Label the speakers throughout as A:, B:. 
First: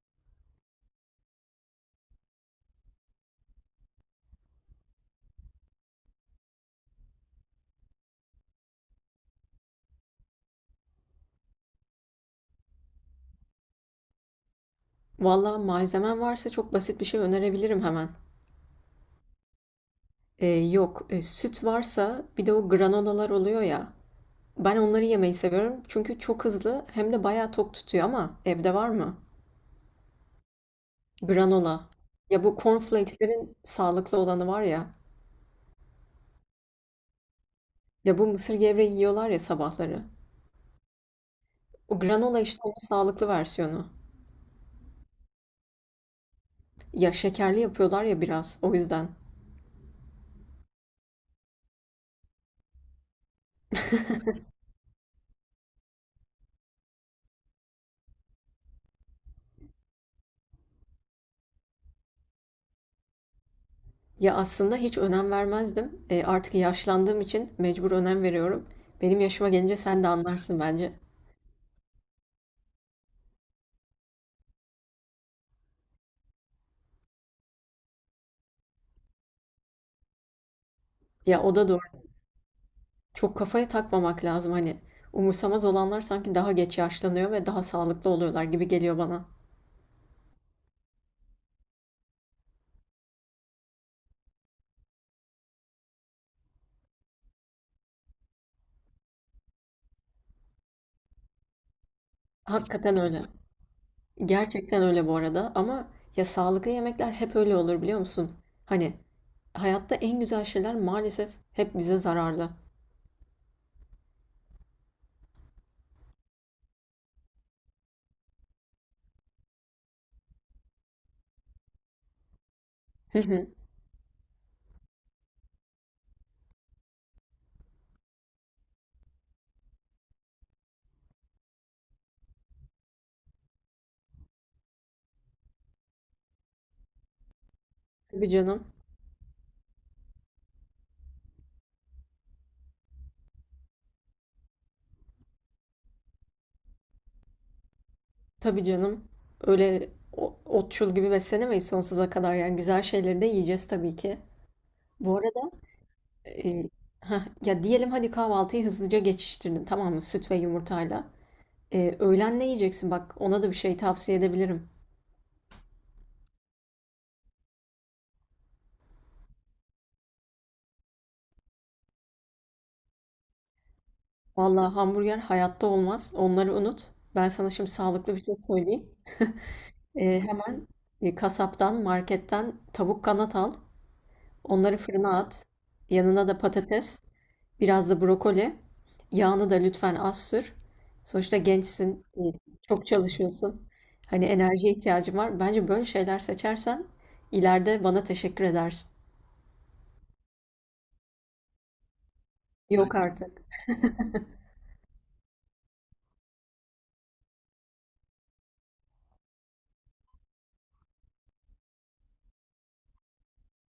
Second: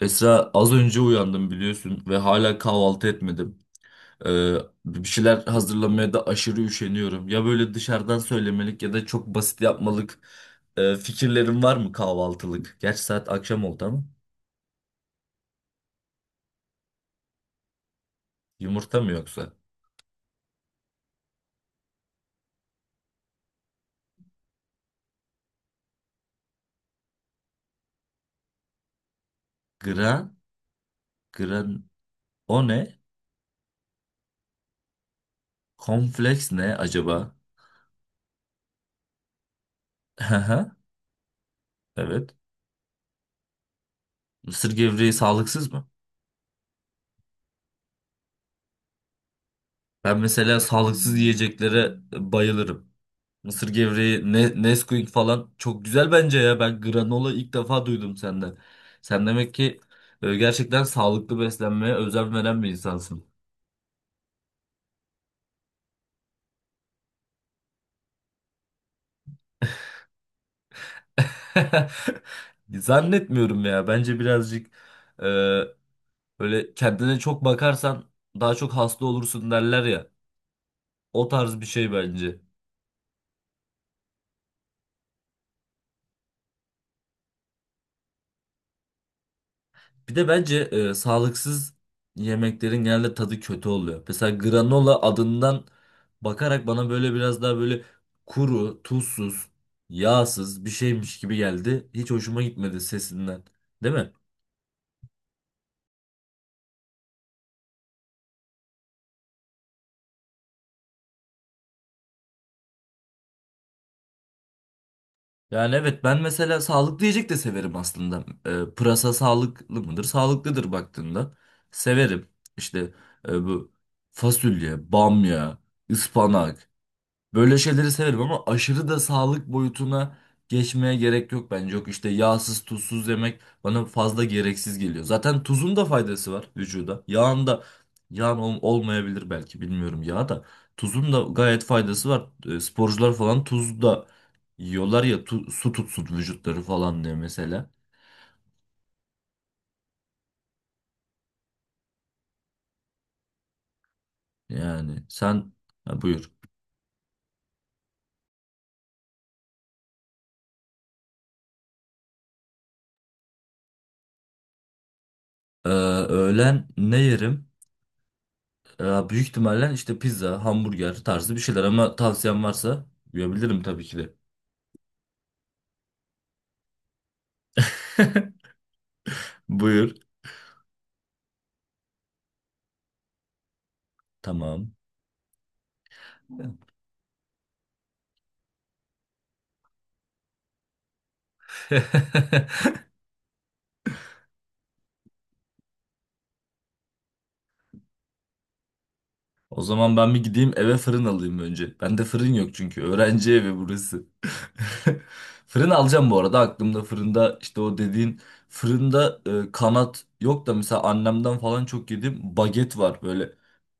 A: Esra az önce uyandım biliyorsun ve hala kahvaltı etmedim. Ee, Bir şeyler hazırlamaya da aşırı üşeniyorum. Ya böyle dışarıdan söylemelik ya da çok basit yapmalık, fikirlerin var mı kahvaltılık? Gerçi saat akşam oldu ama
B: Valla malzemen varsa çok basit bir şey önerebilirim hemen.
A: yumurta mı yoksa?
B: Yok, süt varsa bir de o granolalar oluyor ya. Ben onları yemeyi seviyorum çünkü çok hızlı hem de bayağı tok tutuyor ama evde var mı?
A: Gran, gran
B: Granola. Ya bu
A: O ne?
B: cornflakes'lerin sağlıklı olanı var ya.
A: Kompleks ne acaba?
B: Ya bu mısır gevreği yiyorlar ya sabahları.
A: Haha.
B: O
A: Evet.
B: granola işte onun sağlıklı versiyonu.
A: Mısır gevreği sağlıksız mı?
B: Ya şekerli yapıyorlar ya biraz o yüzden.
A: Ben mesela sağlıksız yiyeceklere bayılırım. Mısır gevreği, ne, Nesquik falan çok güzel bence ya. Ben granola ilk defa duydum senden. Sen demek ki gerçekten sağlıklı beslenmeye özen veren bir insansın.
B: Ya aslında hiç önem vermezdim. Artık yaşlandığım için mecbur önem veriyorum. Benim yaşıma gelince sen de anlarsın bence.
A: Zannetmiyorum ya. Bence birazcık e, böyle kendine çok bakarsan daha çok hasta olursun derler ya. O
B: Ya o
A: tarz bir
B: da doğru.
A: şey bence.
B: Çok kafaya takmamak lazım hani. Umursamaz olanlar sanki daha geç yaşlanıyor ve daha sağlıklı oluyorlar gibi geliyor bana.
A: Bir de bence sağlıksız yemeklerin genelde tadı kötü oluyor. Mesela granola adından bakarak bana böyle biraz daha böyle kuru, tuzsuz, yağsız bir şeymiş gibi geldi. Hiç hoşuma gitmedi
B: Hakikaten öyle.
A: sesinden. Değil mi?
B: Gerçekten öyle bu arada ama ya sağlıklı yemekler hep öyle olur biliyor musun? Hani hayatta en güzel şeyler maalesef hep bize zararlı.
A: Yani evet, ben mesela sağlıklı yiyecek de severim aslında. Pırasa sağlıklı mıdır? Sağlıklıdır baktığında. Severim. İşte
B: Hı hı.
A: bu fasulye, bamya, ıspanak. Böyle şeyleri severim ama aşırı da sağlık boyutuna geçmeye gerek yok bence. Yok işte, yağsız tuzsuz yemek bana fazla gereksiz geliyor. Zaten tuzun da faydası var vücuda. Yağın da
B: Tabii canım.
A: olmayabilir belki, bilmiyorum, yağ da. Tuzun da gayet faydası var. Sporcular falan tuz da yiyorlar ya, su tutsun vücutları falan diye mesela.
B: Tabii canım. Öyle otçul gibi beslenemeyiz sonsuza kadar yani güzel şeyleri de yiyeceğiz tabii ki.
A: Yani
B: Bu arada
A: sen, ha, buyur.
B: e, heh, ya diyelim hadi kahvaltıyı hızlıca geçiştirdin tamam mı süt ve yumurtayla. Öğlen ne yiyeceksin? Bak ona da bir şey tavsiye edebilirim.
A: Öğlen ne yerim? Büyük ihtimalle işte pizza, hamburger tarzı bir şeyler, ama tavsiyen varsa yiyebilirim tabii ki de.
B: Vallahi hamburger hayatta olmaz. Onları unut. Ben sana şimdi sağlıklı bir şey söyleyeyim.
A: Buyur.
B: Hemen kasaptan, marketten tavuk kanat al.
A: Tamam.
B: Onları fırına at. Yanına da patates, biraz da brokoli. Yağını da lütfen az sür. Sonuçta gençsin, çok çalışıyorsun. Hani enerjiye ihtiyacın var. Bence böyle şeyler seçersen ileride bana teşekkür edersin.
A: O zaman ben bir gideyim eve, fırın alayım önce. Bende fırın yok çünkü.
B: Yok
A: Öğrenci
B: artık.
A: evi burası. Fırın alacağım bu arada. Aklımda fırında işte o dediğin fırında, kanat yok da mesela annemden falan çok yedim. Baget var böyle.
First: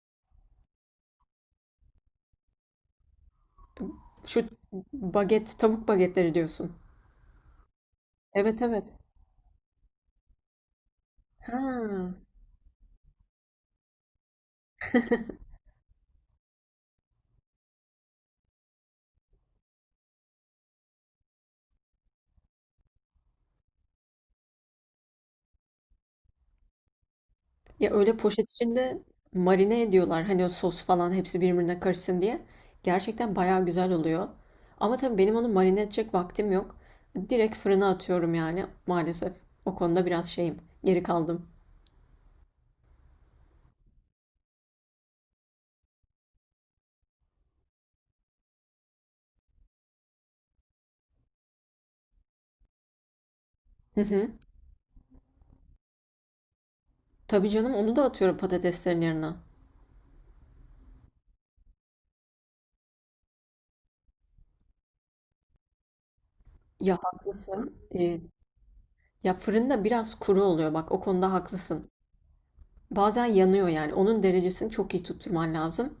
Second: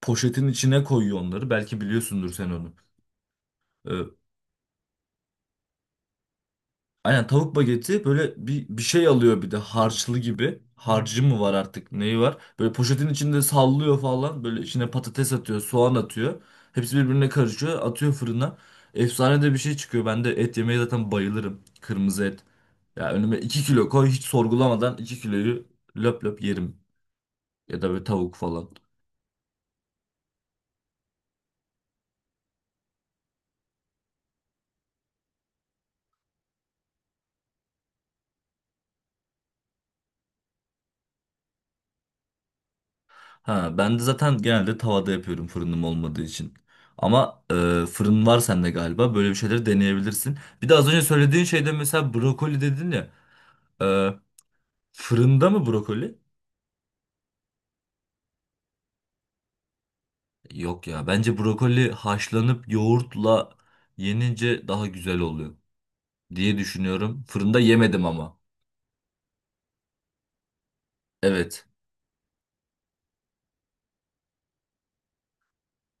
A: Poşetin içine koyuyor onları. Belki biliyorsundur sen onu. E,
B: Şu baget, tavuk bagetleri diyorsun.
A: Aynen, tavuk bageti böyle
B: Evet,
A: bir
B: evet.
A: şey alıyor, bir de harçlı gibi. Harcı mı var artık, neyi
B: Ha.
A: var? Böyle poşetin içinde sallıyor falan. Böyle içine patates atıyor, soğan atıyor. Hepsi birbirine karışıyor, atıyor fırına. Efsane de bir şey çıkıyor. Ben de et yemeye zaten bayılırım. Kırmızı et. Ya önüme 2 kilo koy, hiç sorgulamadan 2 kiloyu löp löp yerim. Ya da
B: Ya
A: böyle
B: öyle
A: tavuk
B: poşet
A: falan.
B: içinde marine ediyorlar. Hani o sos falan hepsi birbirine karışsın diye. Gerçekten bayağı güzel oluyor. Ama tabii benim onu marine edecek vaktim yok. Direkt fırına atıyorum yani maalesef. O konuda biraz şeyim. Geri kaldım.
A: Ha, ben de zaten genelde tavada yapıyorum, fırınım olmadığı için. Ama fırın var sende galiba. Böyle bir şeyleri deneyebilirsin. Bir de az önce söylediğin şeyde mesela brokoli dedin ya.
B: Hı
A: E,
B: hı.
A: Fırında mı brokoli?
B: Tabii canım onu da atıyorum patateslerin yerine.
A: Yok ya. Bence brokoli haşlanıp yoğurtla yenince daha güzel oluyor diye
B: Ya
A: düşünüyorum. Fırında
B: haklısın.
A: yemedim
B: Ee,
A: ama.
B: Ya fırında biraz kuru oluyor bak o konuda
A: Evet.
B: haklısın. Bazen yanıyor yani. Onun derecesini çok iyi tutturman lazım.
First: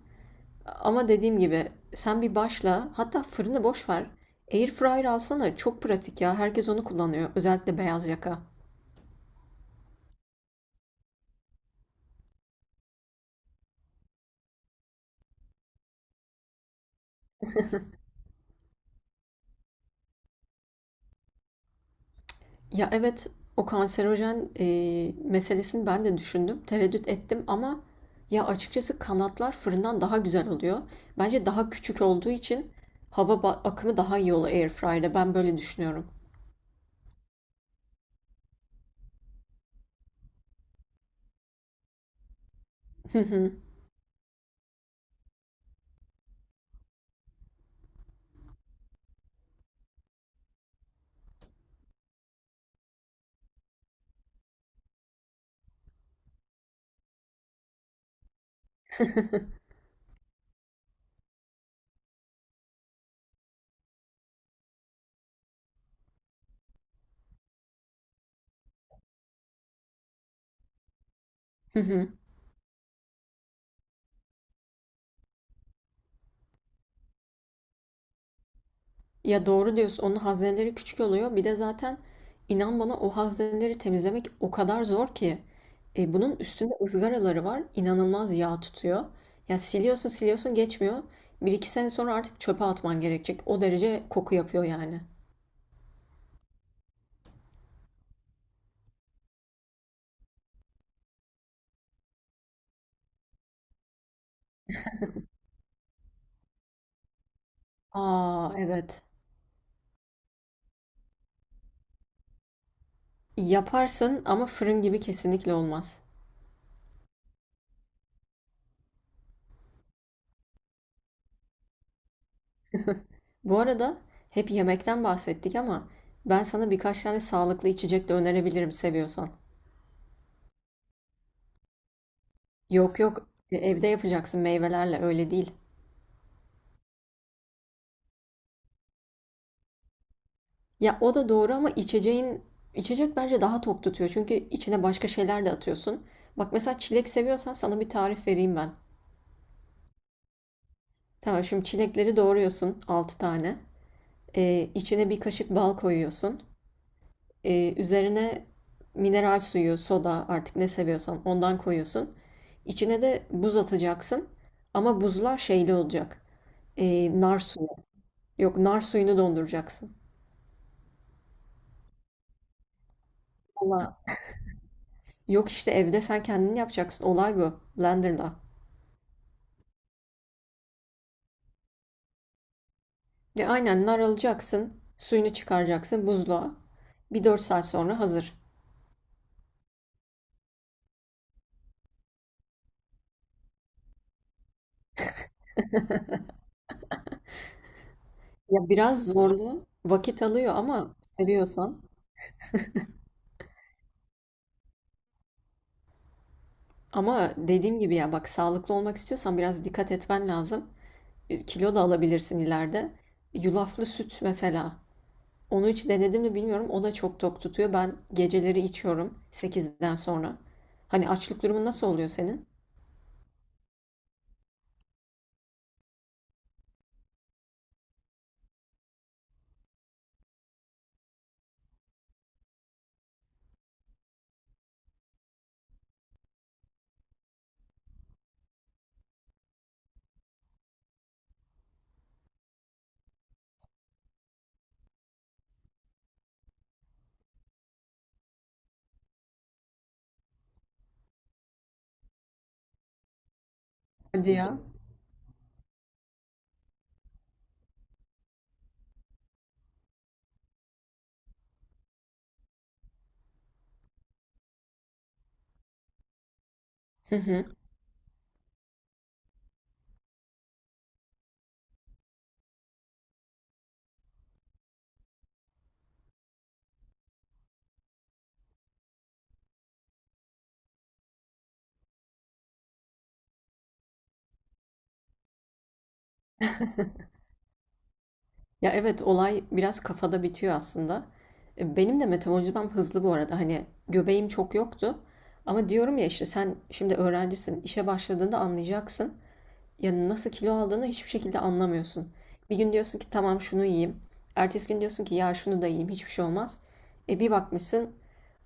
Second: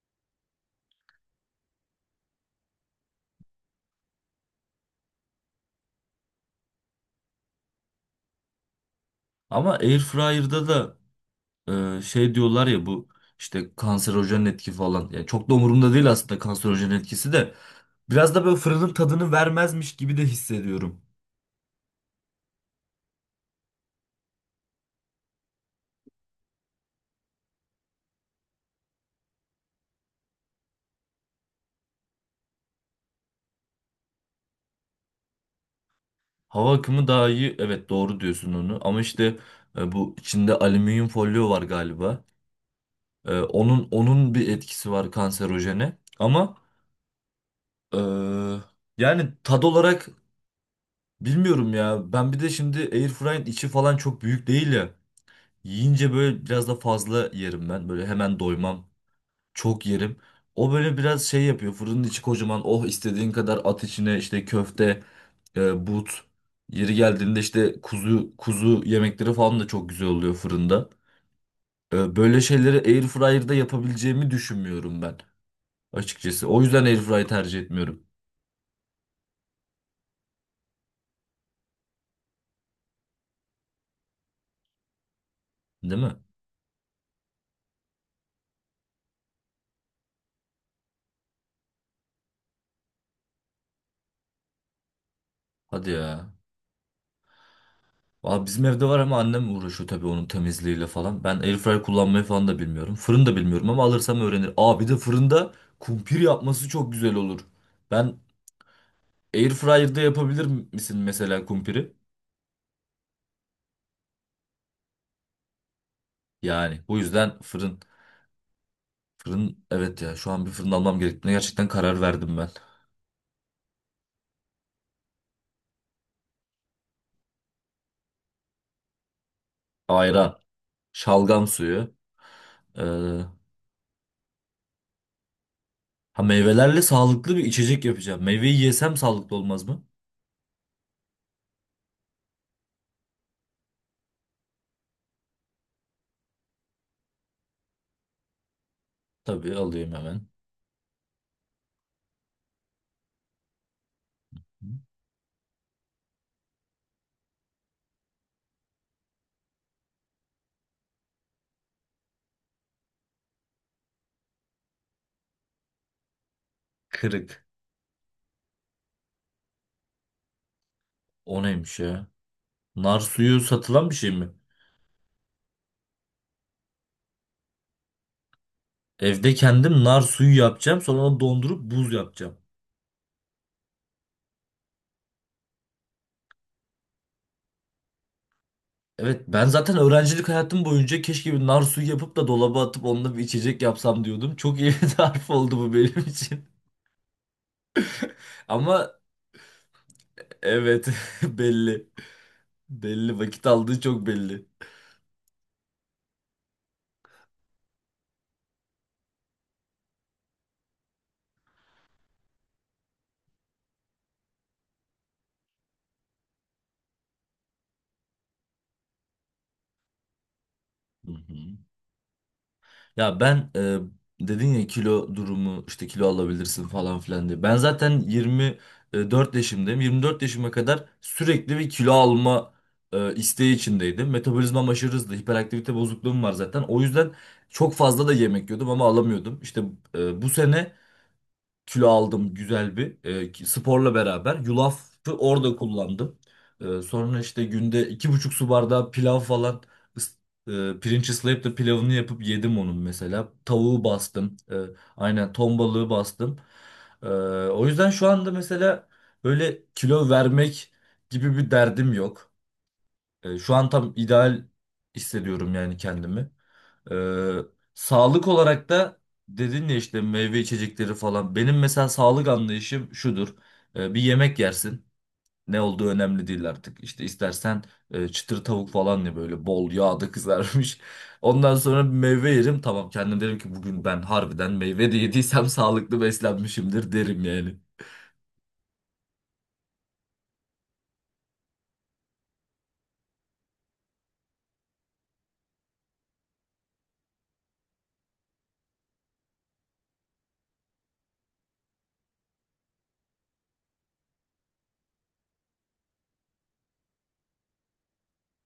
B: Ama dediğim gibi sen bir başla. Hatta fırını boş ver. Airfryer alsana. Çok pratik ya. Herkes onu kullanıyor. Özellikle beyaz yaka.
A: Ama airfryer'da da, şey diyorlar ya, bu işte kanserojen etki falan. Yani çok da umurumda değil aslında, kanserojen etkisi de. Biraz da böyle fırının tadını vermezmiş gibi de hissediyorum.
B: Ya evet, o kanserojen meselesini ben de düşündüm. Tereddüt ettim ama ya açıkçası kanatlar fırından daha güzel oluyor. Bence daha küçük olduğu için hava akımı daha iyi oluyor airfryer'da. Ben böyle düşünüyorum.
A: Hava akımı daha iyi. Evet, doğru diyorsun onu. Ama işte bu içinde alüminyum folyo var galiba. Onun bir etkisi var kanserojene. Ama e, yani tad olarak bilmiyorum ya. Ben bir de şimdi airfryer içi falan çok büyük değil ya. Yiyince böyle biraz da fazla yerim ben. Böyle hemen doymam. Çok yerim. O böyle biraz şey yapıyor. Fırının içi kocaman. Oh, istediğin kadar at içine, işte köfte, but. Yeri geldiğinde işte kuzu kuzu yemekleri falan da çok güzel oluyor fırında. Böyle şeyleri airfryer'da yapabileceğimi düşünmüyorum ben açıkçası. O yüzden airfryer tercih etmiyorum.
B: Ya doğru diyorsun. Onun hazineleri küçük oluyor. Bir de zaten inan bana o hazineleri temizlemek o kadar zor ki.
A: Değil mi?
B: Bunun üstünde ızgaraları var. İnanılmaz yağ tutuyor. Ya siliyorsun siliyorsun geçmiyor. Bir iki sene sonra artık çöpe atman gerekecek. O derece koku yapıyor yani.
A: Hadi ya. Aa, bizim evde var ama annem uğraşıyor tabii onun temizliğiyle falan. Ben airfryer kullanmayı falan da bilmiyorum. Fırın da bilmiyorum ama alırsam öğrenir. Aa, bir de fırında kumpir yapması çok güzel olur. Ben
B: Aa, evet.
A: Airfryer'da yapabilir misin mesela kumpiri?
B: Yaparsın ama fırın gibi kesinlikle olmaz.
A: Yani bu yüzden fırın. Fırın, evet ya, şu an bir fırın almam gerektiğine gerçekten karar verdim ben.
B: Bu arada hep yemekten bahsettik ama ben sana birkaç tane sağlıklı içecek de önerebilirim seviyorsan.
A: Ayran, şalgam suyu. ee,
B: Yok, yok, evde yapacaksın meyvelerle, öyle değil.
A: ha, meyvelerle sağlıklı bir içecek yapacağım. Meyveyi yesem sağlıklı olmaz mı?
B: Ya o da doğru ama içeceğin içecek bence daha tok tutuyor. Çünkü içine başka şeyler de atıyorsun. Bak mesela çilek seviyorsan sana bir tarif vereyim ben.
A: Tabii, alayım hemen.
B: Tamam, şimdi çilekleri doğruyorsun 6 tane. İçine bir kaşık bal koyuyorsun. Üzerine mineral suyu, soda, artık ne seviyorsan ondan koyuyorsun. İçine de buz atacaksın. Ama buzlar şeyli olacak. Nar
A: Kırık.
B: suyu. Yok, nar suyunu donduracaksın.
A: O neymiş ya? Nar suyu satılan bir
B: Valla.
A: şey mi?
B: Yok işte evde sen kendin yapacaksın. Olay bu. Blender'la.
A: Evde kendim nar suyu yapacağım. Sonra onu dondurup buz yapacağım.
B: Ve aynen, nar alacaksın, suyunu çıkaracaksın buzluğa. Bir 4 saat sonra hazır.
A: Evet, ben zaten öğrencilik hayatım boyunca keşke bir nar suyu yapıp da dolaba atıp onunla bir içecek yapsam diyordum. Çok iyi bir tarif oldu bu benim için.
B: Ya
A: Ama
B: biraz zorlu, vakit alıyor
A: evet,
B: ama seviyorsan.
A: belli. Belli, vakit aldığı çok belli.
B: Ama dediğim gibi ya bak, sağlıklı olmak istiyorsan biraz dikkat etmen lazım. Kilo da alabilirsin ileride. Yulaflı süt mesela. Onu hiç denedim mi bilmiyorum. O da çok tok tutuyor. Ben geceleri içiyorum 8'den sonra. Hani
A: Hı
B: açlık
A: hı.
B: durumu nasıl oluyor senin?
A: Ya ben, dedin ya, kilo durumu işte, kilo alabilirsin falan filan diye. Ben zaten 24 yaşındayım. 24 yaşıma kadar sürekli bir kilo alma isteği içindeydim. Metabolizmam aşırı hızlı. Hiperaktivite bozukluğum var zaten. O yüzden çok fazla da yemek yiyordum ama alamıyordum. İşte bu sene kilo aldım, güzel bir, sporla beraber. Yulafı orada kullandım. Sonra işte günde 2,5 su bardağı pilav falan, pirinç ıslayıp da pilavını yapıp yedim onun mesela. Tavuğu
B: Hadi
A: bastım.
B: ya.
A: Aynen, ton balığı bastım. E, O yüzden şu anda mesela böyle kilo vermek gibi bir derdim yok. Şu an tam ideal hissediyorum yani kendimi.
B: Hı
A: Ee,
B: hı.
A: Sağlık olarak da dedin ya işte, meyve içecekleri falan. Benim mesela sağlık anlayışım şudur. Bir yemek yersin. Ne olduğu önemli değil artık. İşte istersen çıtır tavuk falan ya, böyle bol yağda kızarmış. Ondan sonra bir meyve yerim. Tamam, kendim derim ki bugün ben harbiden meyve de yediysem sağlıklı beslenmişimdir derim yani.
B: Ya evet, olay biraz kafada bitiyor aslında. Benim de metabolizmam hızlı bu arada. Hani göbeğim çok yoktu. Ama diyorum ya, işte sen şimdi öğrencisin. İşe başladığında anlayacaksın. Yani nasıl kilo aldığını hiçbir şekilde anlamıyorsun. Bir gün diyorsun ki tamam şunu yiyeyim. Ertesi gün diyorsun ki ya şunu da yiyeyim, hiçbir şey olmaz. Bir bakmışsın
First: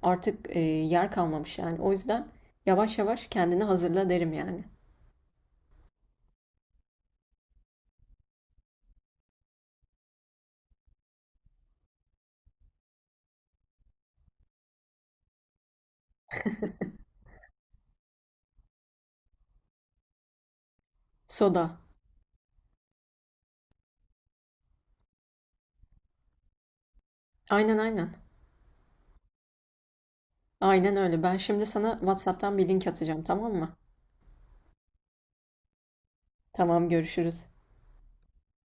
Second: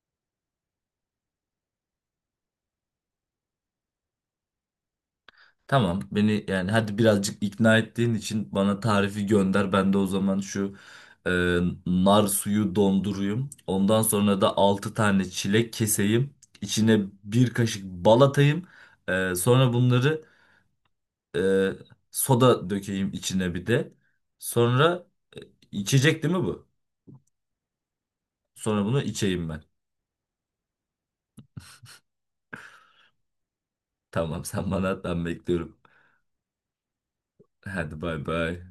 B: artık yer kalmamış yani. O yüzden yavaş yavaş kendini hazırla derim yani.
A: Tamam, beni yani hadi birazcık ikna ettiğin için bana tarifi gönder. Ben de o zaman şu e, nar suyu donduruyum. Ondan sonra da 6 tane çilek keseyim. İçine bir kaşık bal atayım. Sonra bunları e,
B: Soda.
A: soda dökeyim içine bir de. Sonra, içecek değil mi bu?
B: Aynen aynen.
A: Sonra bunu içeyim ben.
B: Aynen öyle. Ben şimdi sana WhatsApp'tan bir link atacağım tamam mı?
A: Tamam, sen bana at, ben bekliyorum.
B: Tamam, görüşürüz.
A: Hadi, bay bay.